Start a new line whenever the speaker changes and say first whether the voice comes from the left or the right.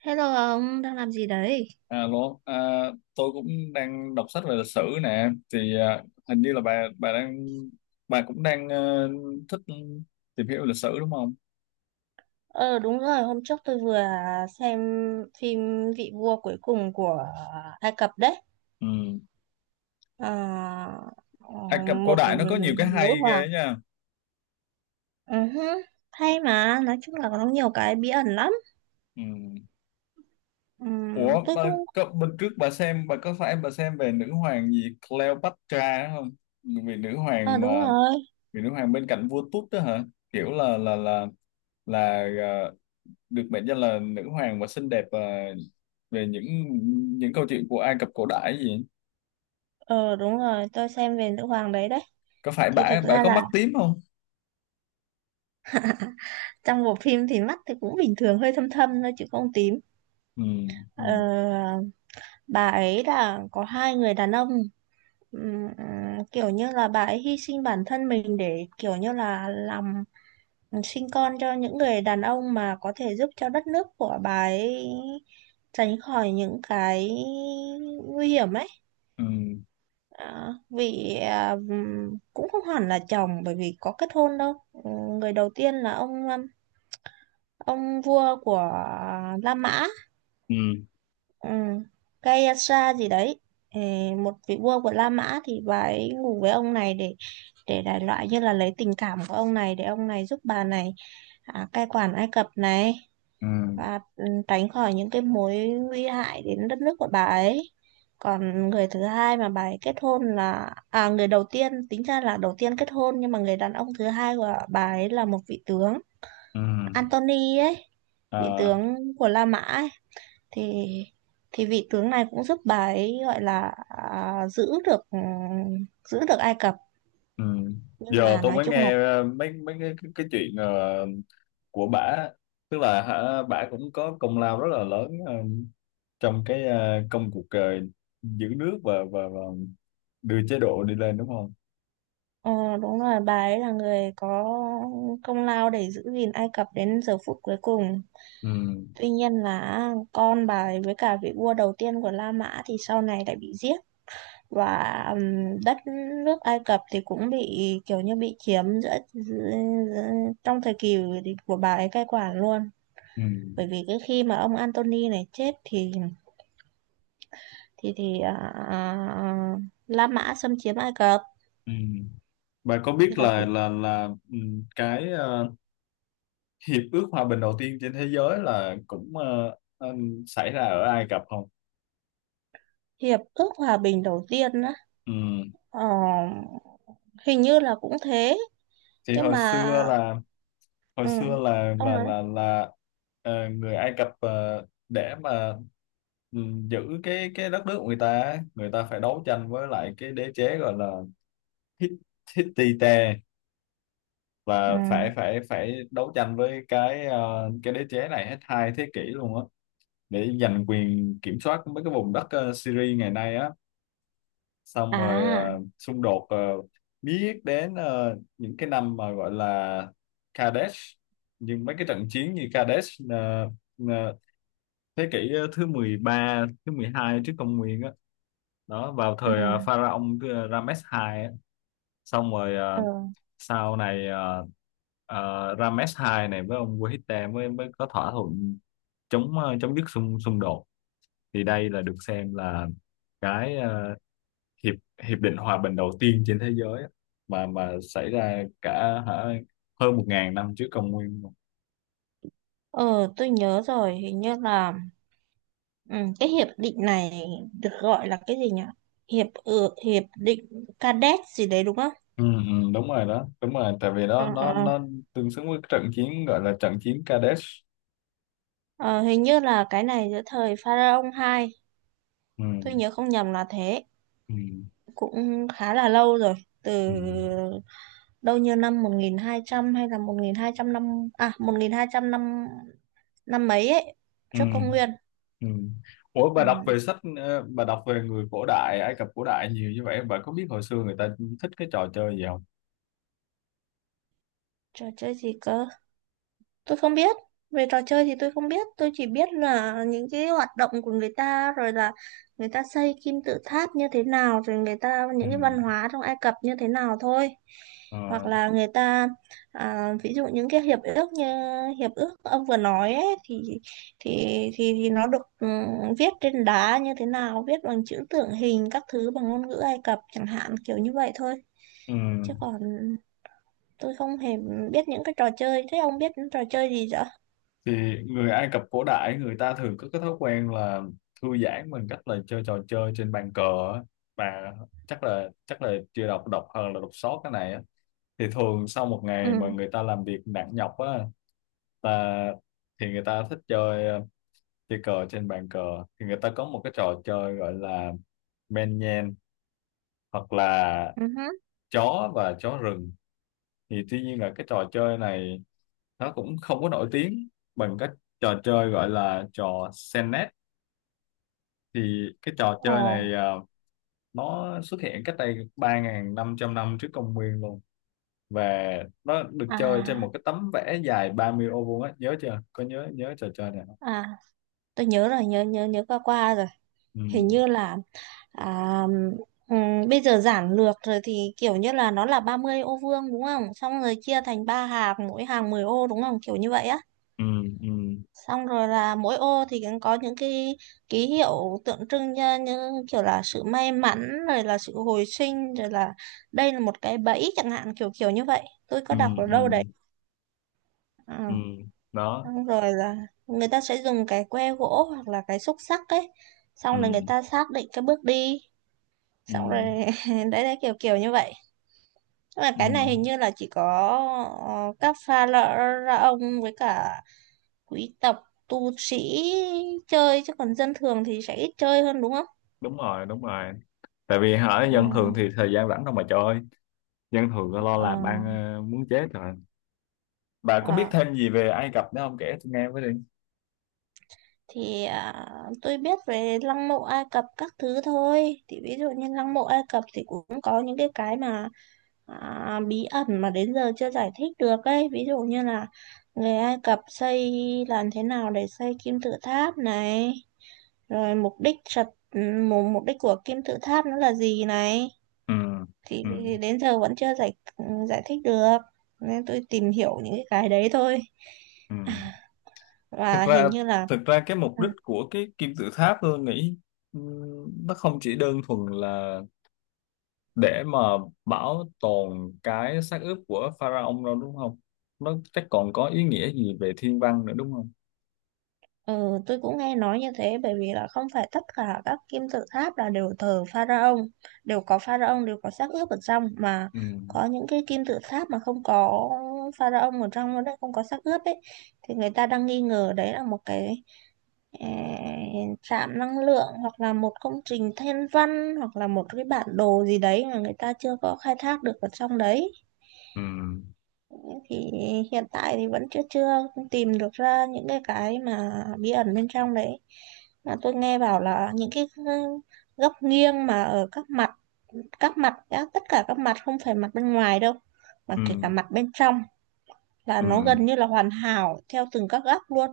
right: Hello ông, đang làm gì đấy?
left: Alo, à, tôi cũng đang đọc sách về lịch sử nè. Thì hình như là bà cũng đang thích tìm hiểu lịch sử đúng không?
right: Ờ đúng rồi, hôm trước tôi vừa xem phim Vị vua cuối cùng của Ai Cập đấy.
left: Ừ.
right: Ờ, ờ,
left: Ai Cập cổ
right: Một
left: đại nó có nhiều cái
right: nữ
left: hay
right: hoàng.
left: ghê nha.
right: Ừ hứ, hay mà, nói chung là có nhiều cái bí ẩn lắm.
left: Ừ.
right: Ừm,
left: Ủa,
right: tôi
left: bà,
right: cũng.
left: có, bên trước bà xem bà có phải bà xem về nữ hoàng gì Cleopatra không? Vì nữ
right: Ờ
left: hoàng
right: đúng
left: mà
right: rồi,
left: vì nữ hoàng bên cạnh vua Tút đó hả? Kiểu là là à, được mệnh danh là nữ hoàng và xinh đẹp và về những câu chuyện của Ai Cập cổ đại gì
right: ờ đúng rồi, tôi xem về nữ hoàng đấy đấy.
left: có phải
right: Thì
left: bả
right: thực
left: bả
right: ra
left: có
right: là
left: mắt tím không?
right: trong bộ phim thì mắt thì cũng bình thường, hơi thâm thâm thôi chứ không tím.
left: Ừ, ừ,
right: Ờ, bà ấy là có hai người đàn ông. Ừm, Kiểu như là bà ấy hy sinh bản thân mình để kiểu như là làm sinh con cho những người đàn ông mà có thể giúp cho đất nước của bà ấy tránh khỏi những cái nguy hiểm ấy.
left: ừ,
right: Vì cũng không hẳn là chồng bởi vì có kết hôn đâu. Người đầu tiên là ông vua của La Mã
left: ừ,
right: ừ. Gayatri gì đấy. Ờ, Một vị vua của La Mã thì bà ấy ngủ với ông này để đại loại như là lấy tình cảm của ông này để ông này giúp bà này, cai quản Ai Cập này,
left: ừ,
right: và tránh khỏi những cái mối nguy hại đến đất nước của bà ấy. Còn người thứ hai mà bà ấy kết hôn là người đầu tiên, tính ra là đầu tiên kết hôn, nhưng mà người đàn ông thứ hai của bà ấy là một vị tướng
left: ừ,
right: Antony ấy, vị
left: à,
right: tướng của La Mã ấy. Thì thì vị tướng này cũng giúp bà ấy gọi là giữ được Ai Cập.
left: ừ.
right: Nhưng
left: Giờ
right: mà
left: tôi
right: nói
left: mới
right: chung là
left: nghe mấy mấy cái chuyện của bả, tức là hả, bả cũng có công lao rất là lớn trong cái công cuộc giữ nước và đưa chế độ đi lên đúng không?
right: ờ, đúng rồi, bà ấy là người có công lao để giữ gìn Ai Cập đến giờ phút cuối cùng.
left: Ừ,
right: Tuy nhiên là con bà ấy với cả vị vua đầu tiên của La Mã thì sau này lại bị giết. Và đất nước Ai Cập thì cũng bị kiểu như bị chiếm giữa trong thời kỳ của bà ấy cai quản luôn.
left: ừ,
right: Bởi vì cái khi mà ông Antony này chết thì thì thì à, à, La Mã xâm chiếm Ai Cập,
left: ừ, ừ. Bạn có biết
right: thì là
left: là
right: cuộc
left: cái hiệp ước hòa bình đầu tiên trên thế giới là cũng xảy ra ở Ai Cập không?
right: hiệp ước hòa bình đầu tiên đó.
left: Ừm.
right: Ờ, Hình như là cũng thế,
left: Thì
right: nhưng mà
left: hồi
right: ừ,
left: xưa
right: ông nói
left: là người Ai Cập để mà giữ cái đất nước của người ta á, người ta phải đấu tranh với lại cái đế chế gọi là Hit- Hittite,
right: ừ.
left: và phải phải phải đấu tranh với cái cái đế chế này hết 2 thế kỷ luôn á, để giành quyền kiểm soát mấy cái vùng đất Syria ngày nay á, xong rồi
right: à
left: xung đột biết đến những cái năm mà gọi là Kadesh, nhưng mấy cái trận chiến như Kadesh ờ, thế kỷ thứ 13, thứ 12 trước công nguyên á, đó vào
right: ừ,
left: thời pharaoh Rames II á, xong rồi
right: ừ.
left: sau này Rames II này với ông Wahid mới mới có thỏa thuận chống chấm dứt xung xung đột. Thì đây là được xem là cái hiệp hiệp định hòa bình đầu tiên trên thế giới á, mà xảy ra cả hả, hơn 1.000 năm trước công nguyên luôn.
right: Ờ tôi nhớ rồi, hình như là ừ, cái hiệp định này được gọi là cái gì nhỉ, hiệp ước hiệp định Cadet gì đấy đúng không?
left: Ừ, ừ, đúng rồi đó, đúng rồi, tại vì đó
right: Ờ,
left: nó
right: ờ, ờ,
left: nó tương xứng với trận chiến gọi là trận chiến Kadesh.
right: ờ. Hình như là cái này giữa thời Pharaoh hai,
left: Ừ,
right: tôi nhớ không nhầm là thế,
left: ừ,
right: cũng khá là lâu rồi, từ
left: ừ,
right: đâu như năm 1200 hay là 1200 năm, à, 1200 năm năm mấy ấy
left: ừ,
right: trước công nguyên
left: ừ. Ủa,
right: ừ.
left: bà đọc về người cổ đại Ai Cập cổ đại nhiều như vậy, bà có biết hồi xưa người ta thích cái trò chơi gì không?
right: Trò chơi gì cơ? Tôi không biết. Về trò chơi thì tôi không biết. Tôi chỉ biết là những cái hoạt động của người ta, rồi là người ta xây kim tự tháp như thế nào, rồi người ta
left: Ừ,
right: những cái văn hóa trong Ai Cập như thế nào thôi. Hoặc
left: ờ,
right: là người ta, ví dụ những cái hiệp ước như hiệp ước ông vừa nói ấy, thì thì nó được viết trên đá như thế nào, viết bằng chữ tượng hình các thứ bằng ngôn ngữ Ai Cập chẳng hạn kiểu như vậy thôi.
left: ừ.
right: Chứ còn tôi không hề biết những cái trò chơi. Thế ông biết những trò chơi gì vậy?
left: Thì người Ai Cập cổ đại người ta thường có cái thói quen là thư giãn bằng cách là chơi trò chơi trên bàn cờ á. Và chắc là chưa đọc đọc hơn là đọc sót cái này á. Thì thường sau một ngày mà
right: Ừ,
left: người ta làm việc nặng nhọc á, là thì người ta thích chơi chơi cờ trên bàn cờ. Thì người ta có một cái trò chơi gọi là men nhen, hoặc là
right: ừ hứ.
left: chó và chó rừng. Thì tuy nhiên là cái trò chơi này nó cũng không có nổi tiếng bằng các trò chơi gọi là trò senet. Thì cái trò
right: Ờ,
left: chơi này nó xuất hiện cách đây 3.500 năm trước công nguyên luôn, và nó được chơi trên
right: à,
left: một cái tấm vẽ dài 30 ô vuông á. Nhớ chưa, có nhớ nhớ trò chơi này không?
right: à, tôi nhớ rồi, nhớ nhớ nhớ qua qua rồi.
left: Ừ,
right: Hình như là à, bây giờ giản lược rồi thì kiểu như là nó là 30 ô vuông đúng không? Xong rồi chia thành ba hàng, mỗi hàng 10 ô đúng không? Kiểu như vậy á.
left: ừ, ừ,
right: Xong rồi là mỗi ô thì cũng có những cái ký hiệu tượng trưng như, như kiểu là sự may mắn, rồi là sự hồi sinh, rồi là đây là một cái bẫy chẳng hạn, kiểu kiểu như vậy. Tôi có
left: ừ,
right: đọc ở
left: ừ,
right: đâu đấy.
left: ừ,
right: Ờ.
left: đó,
right: Xong rồi là người ta sẽ dùng cái que gỗ hoặc là cái xúc xắc ấy,
left: ừ,
right: xong rồi người ta xác định cái bước đi,
left: ừ,
right: xong rồi đấy đấy kiểu kiểu như vậy. Nhưng mà
left: ừ,
right: cái này hình như là chỉ có các pha lợ ra ông với cả quý tộc tu sĩ chơi, chứ còn dân thường thì sẽ ít chơi hơn đúng không?
left: đúng rồi, đúng rồi, tại vì hả,
right: Ừ,
left: dân thường thì thời gian rảnh đâu mà chơi, dân thường lo làm
right: ờ,
left: ăn muốn chết rồi. Bà có biết
right: ờ.
left: thêm gì về Ai Cập nữa không, kể tôi nghe với đi.
right: Thì tôi biết về lăng mộ Ai Cập các thứ thôi, thì ví dụ như lăng mộ Ai Cập thì cũng có những cái mà bí ẩn mà đến giờ chưa giải thích được ấy, ví dụ như là người Ai Cập xây làm thế nào để xây kim tự tháp này, rồi mục đích của kim tự tháp nó là gì này.
left: Ừ,
right: thì,
left: ừ,
right: thì đến giờ vẫn chưa giải giải thích được, nên tôi tìm hiểu những cái đấy thôi
left: ừ. thực
right: và
left: ra
right: hình như là
left: thực ra cái mục
right: ừ,
left: đích của cái kim tự tháp tôi nghĩ nó không chỉ đơn thuần là để mà bảo tồn cái xác ướp của pharaoh đâu đúng không? Nó chắc còn có ý nghĩa gì về thiên văn nữa đúng không?
right: Ừ, tôi cũng nghe nói như thế, bởi vì là không phải tất cả các kim tự tháp là đều thờ pharaoh, đều có pharaoh, đều có xác ướp ở trong mà.
left: Ừ,
right: Có những cái kim tự tháp mà không có pharaoh ở trong nó đấy, không có xác ướp ấy, thì người ta đang nghi ngờ đấy là một cái trạm năng lượng, hoặc là một công trình thiên văn, hoặc là một cái bản đồ gì đấy mà người ta chưa có khai thác được ở trong đấy.
left: ừ,
right: Thì hiện tại thì vẫn chưa chưa tìm được ra những cái mà bí ẩn bên trong đấy. Mà tôi nghe bảo là những cái góc nghiêng mà ở tất cả các mặt, không phải mặt bên ngoài đâu, mà
left: ừ,
right: kể cả mặt bên trong, là
left: ừ,
right: nó gần như là hoàn hảo theo từng các góc luôn.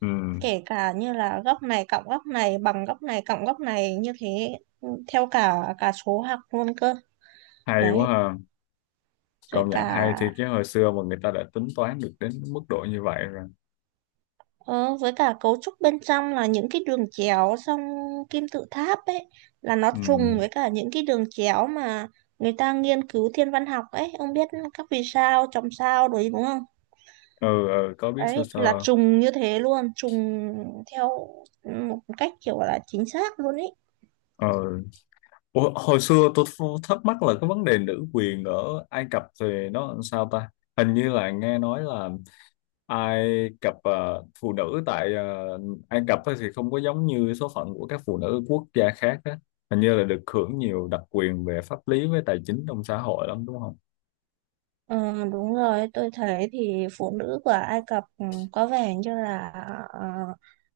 left: ừ.
right: Kể cả như là góc này cộng góc này bằng góc này cộng góc này như thế, theo cả cả số học luôn cơ.
left: Hay
right: Đấy.
left: quá ha.
right: rồi
left: Công nhận hay, thì
right: cả
left: cái hồi xưa mà người ta đã tính toán được đến mức độ như vậy rồi.
right: Ờ, với cả cấu trúc bên trong là những cái đường chéo trong kim tự tháp ấy, là nó
left: Ừ,
right: trùng với cả những cái đường chéo mà người ta nghiên cứu thiên văn học ấy, ông biết các vì sao chòm sao đấy đúng không?
left: ừ, ừ có biết
right: Đấy
left: sơ
right: là
left: sơ.
right: trùng như thế luôn, trùng theo một cách kiểu là chính xác luôn ấy.
left: Ừ. Ủa, hồi xưa tôi thắc mắc là cái vấn đề nữ quyền ở Ai Cập thì nó làm sao ta? Hình như là nghe nói là Ai Cập phụ nữ tại Ai Cập á thì không có giống như số phận của các phụ nữ quốc gia khác á. Hình như là được hưởng nhiều đặc quyền về pháp lý với tài chính trong xã hội lắm đúng không?
right: Ờ, đúng rồi, tôi thấy thì phụ nữ của Ai Cập, có vẻ như là ờ,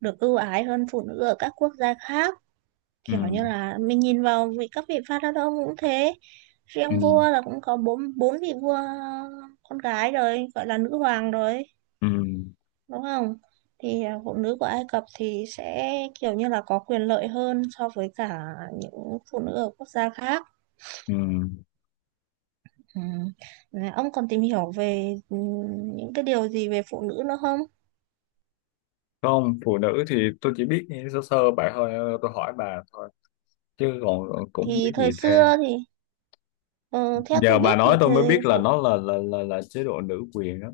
right: được ưu ái hơn phụ nữ ở các quốc gia khác,
left: Ừ,
right: kiểu như là mình nhìn vào vị các vị vua đó đâu cũng thế,
left: ừ,
right: riêng vua là cũng có bốn bốn vị vua con gái rồi gọi là nữ hoàng rồi
left: ừ,
right: đúng không? Thì phụ nữ của Ai Cập thì sẽ kiểu như là có quyền lợi hơn so với cả những phụ nữ ở quốc gia khác.
left: ừ.
right: Ừ. Này, ông còn tìm hiểu về những cái điều gì về phụ nữ nữa không?
left: Không, phụ nữ thì tôi chỉ biết sơ sơ bà thôi, tôi hỏi bà thôi, chứ còn cũng không
right: Thì
left: biết
right: thời
left: gì thêm.
right: xưa thì ờ, theo tôi
left: Giờ bà
right: biết thì
left: nói tôi mới
right: thời
left: biết là
right: phụ
left: nó là chế độ nữ quyền đó.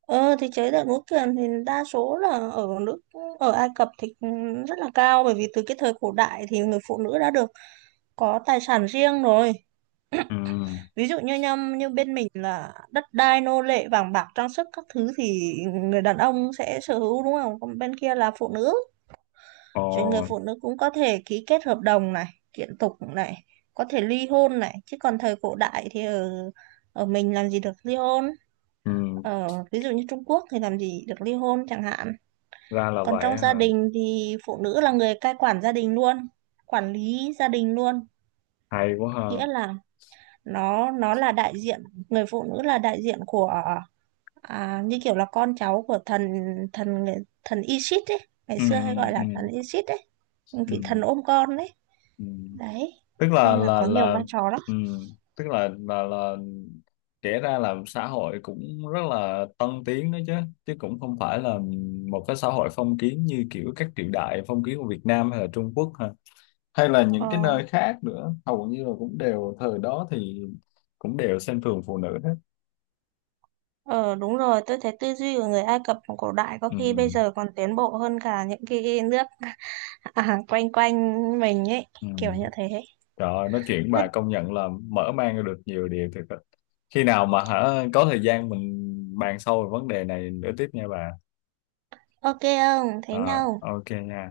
right: Ờ thì chế độ múa kiềm thì đa số là ở nước ở Ai Cập thì rất là cao, bởi vì từ cái thời cổ đại thì người phụ nữ đã được có tài sản riêng rồi.
left: Ừ,
right: Ví dụ như bên mình là đất đai nô lệ vàng bạc trang sức các thứ thì người đàn ông sẽ sở hữu đúng không? Còn bên kia là phụ nữ.
left: ờ,
right: Rồi người phụ nữ cũng có thể ký kết hợp đồng này, kiện tụng này, có thể ly hôn này, chứ còn thời cổ đại thì ở ở mình làm gì được ly hôn?
left: ừ,
right: Ở ví dụ như Trung Quốc thì làm gì được ly hôn chẳng hạn.
left: ra là
right: Còn
left: vậy
right: trong gia
left: hả,
right: đình thì phụ nữ là người cai quản gia đình luôn, quản lý gia đình luôn,
left: hay quá ha,
right: nghĩa là nó là đại diện, người phụ nữ là đại diện của như kiểu là con cháu của thần thần thần Isis ấy, ngày
left: ừ,
right: xưa hay gọi
left: ừ,
right: là thần
left: ừ,
right: Isis ấy,
left: ừ,
right: vị thần ôm con đấy.
left: ừ.
right: Đấy.
left: tức là
right: Nên là
left: là
right: có nhiều
left: là
right: vai trò lắm.
left: ừ, tức là kể ra là xã hội cũng rất là tân tiến đó chứ chứ cũng không phải là một cái xã hội phong kiến như kiểu các triều đại phong kiến của Việt Nam hay là Trung Quốc ha, hay là những cái
right: Ờ,
left: nơi khác nữa, hầu như là cũng đều thời đó thì cũng đều xem thường phụ nữ hết.
right: ờ đúng rồi, tôi thấy tư duy của người Ai Cập cổ đại có
left: Ừ,
right: khi bây giờ còn tiến bộ hơn cả những cái nước quanh quanh mình ấy,
left: ừ.
right: kiểu như thế.
left: Trời ơi, nói chuyện với
right: Thế
left: bà công nhận là mở mang ra được nhiều điều thiệt á. Khi nào mà hả có thời gian mình bàn sâu về vấn đề này nữa tiếp nha bà.
right: Ok không? Thế
left: À,
right: nhau.
left: ok nha.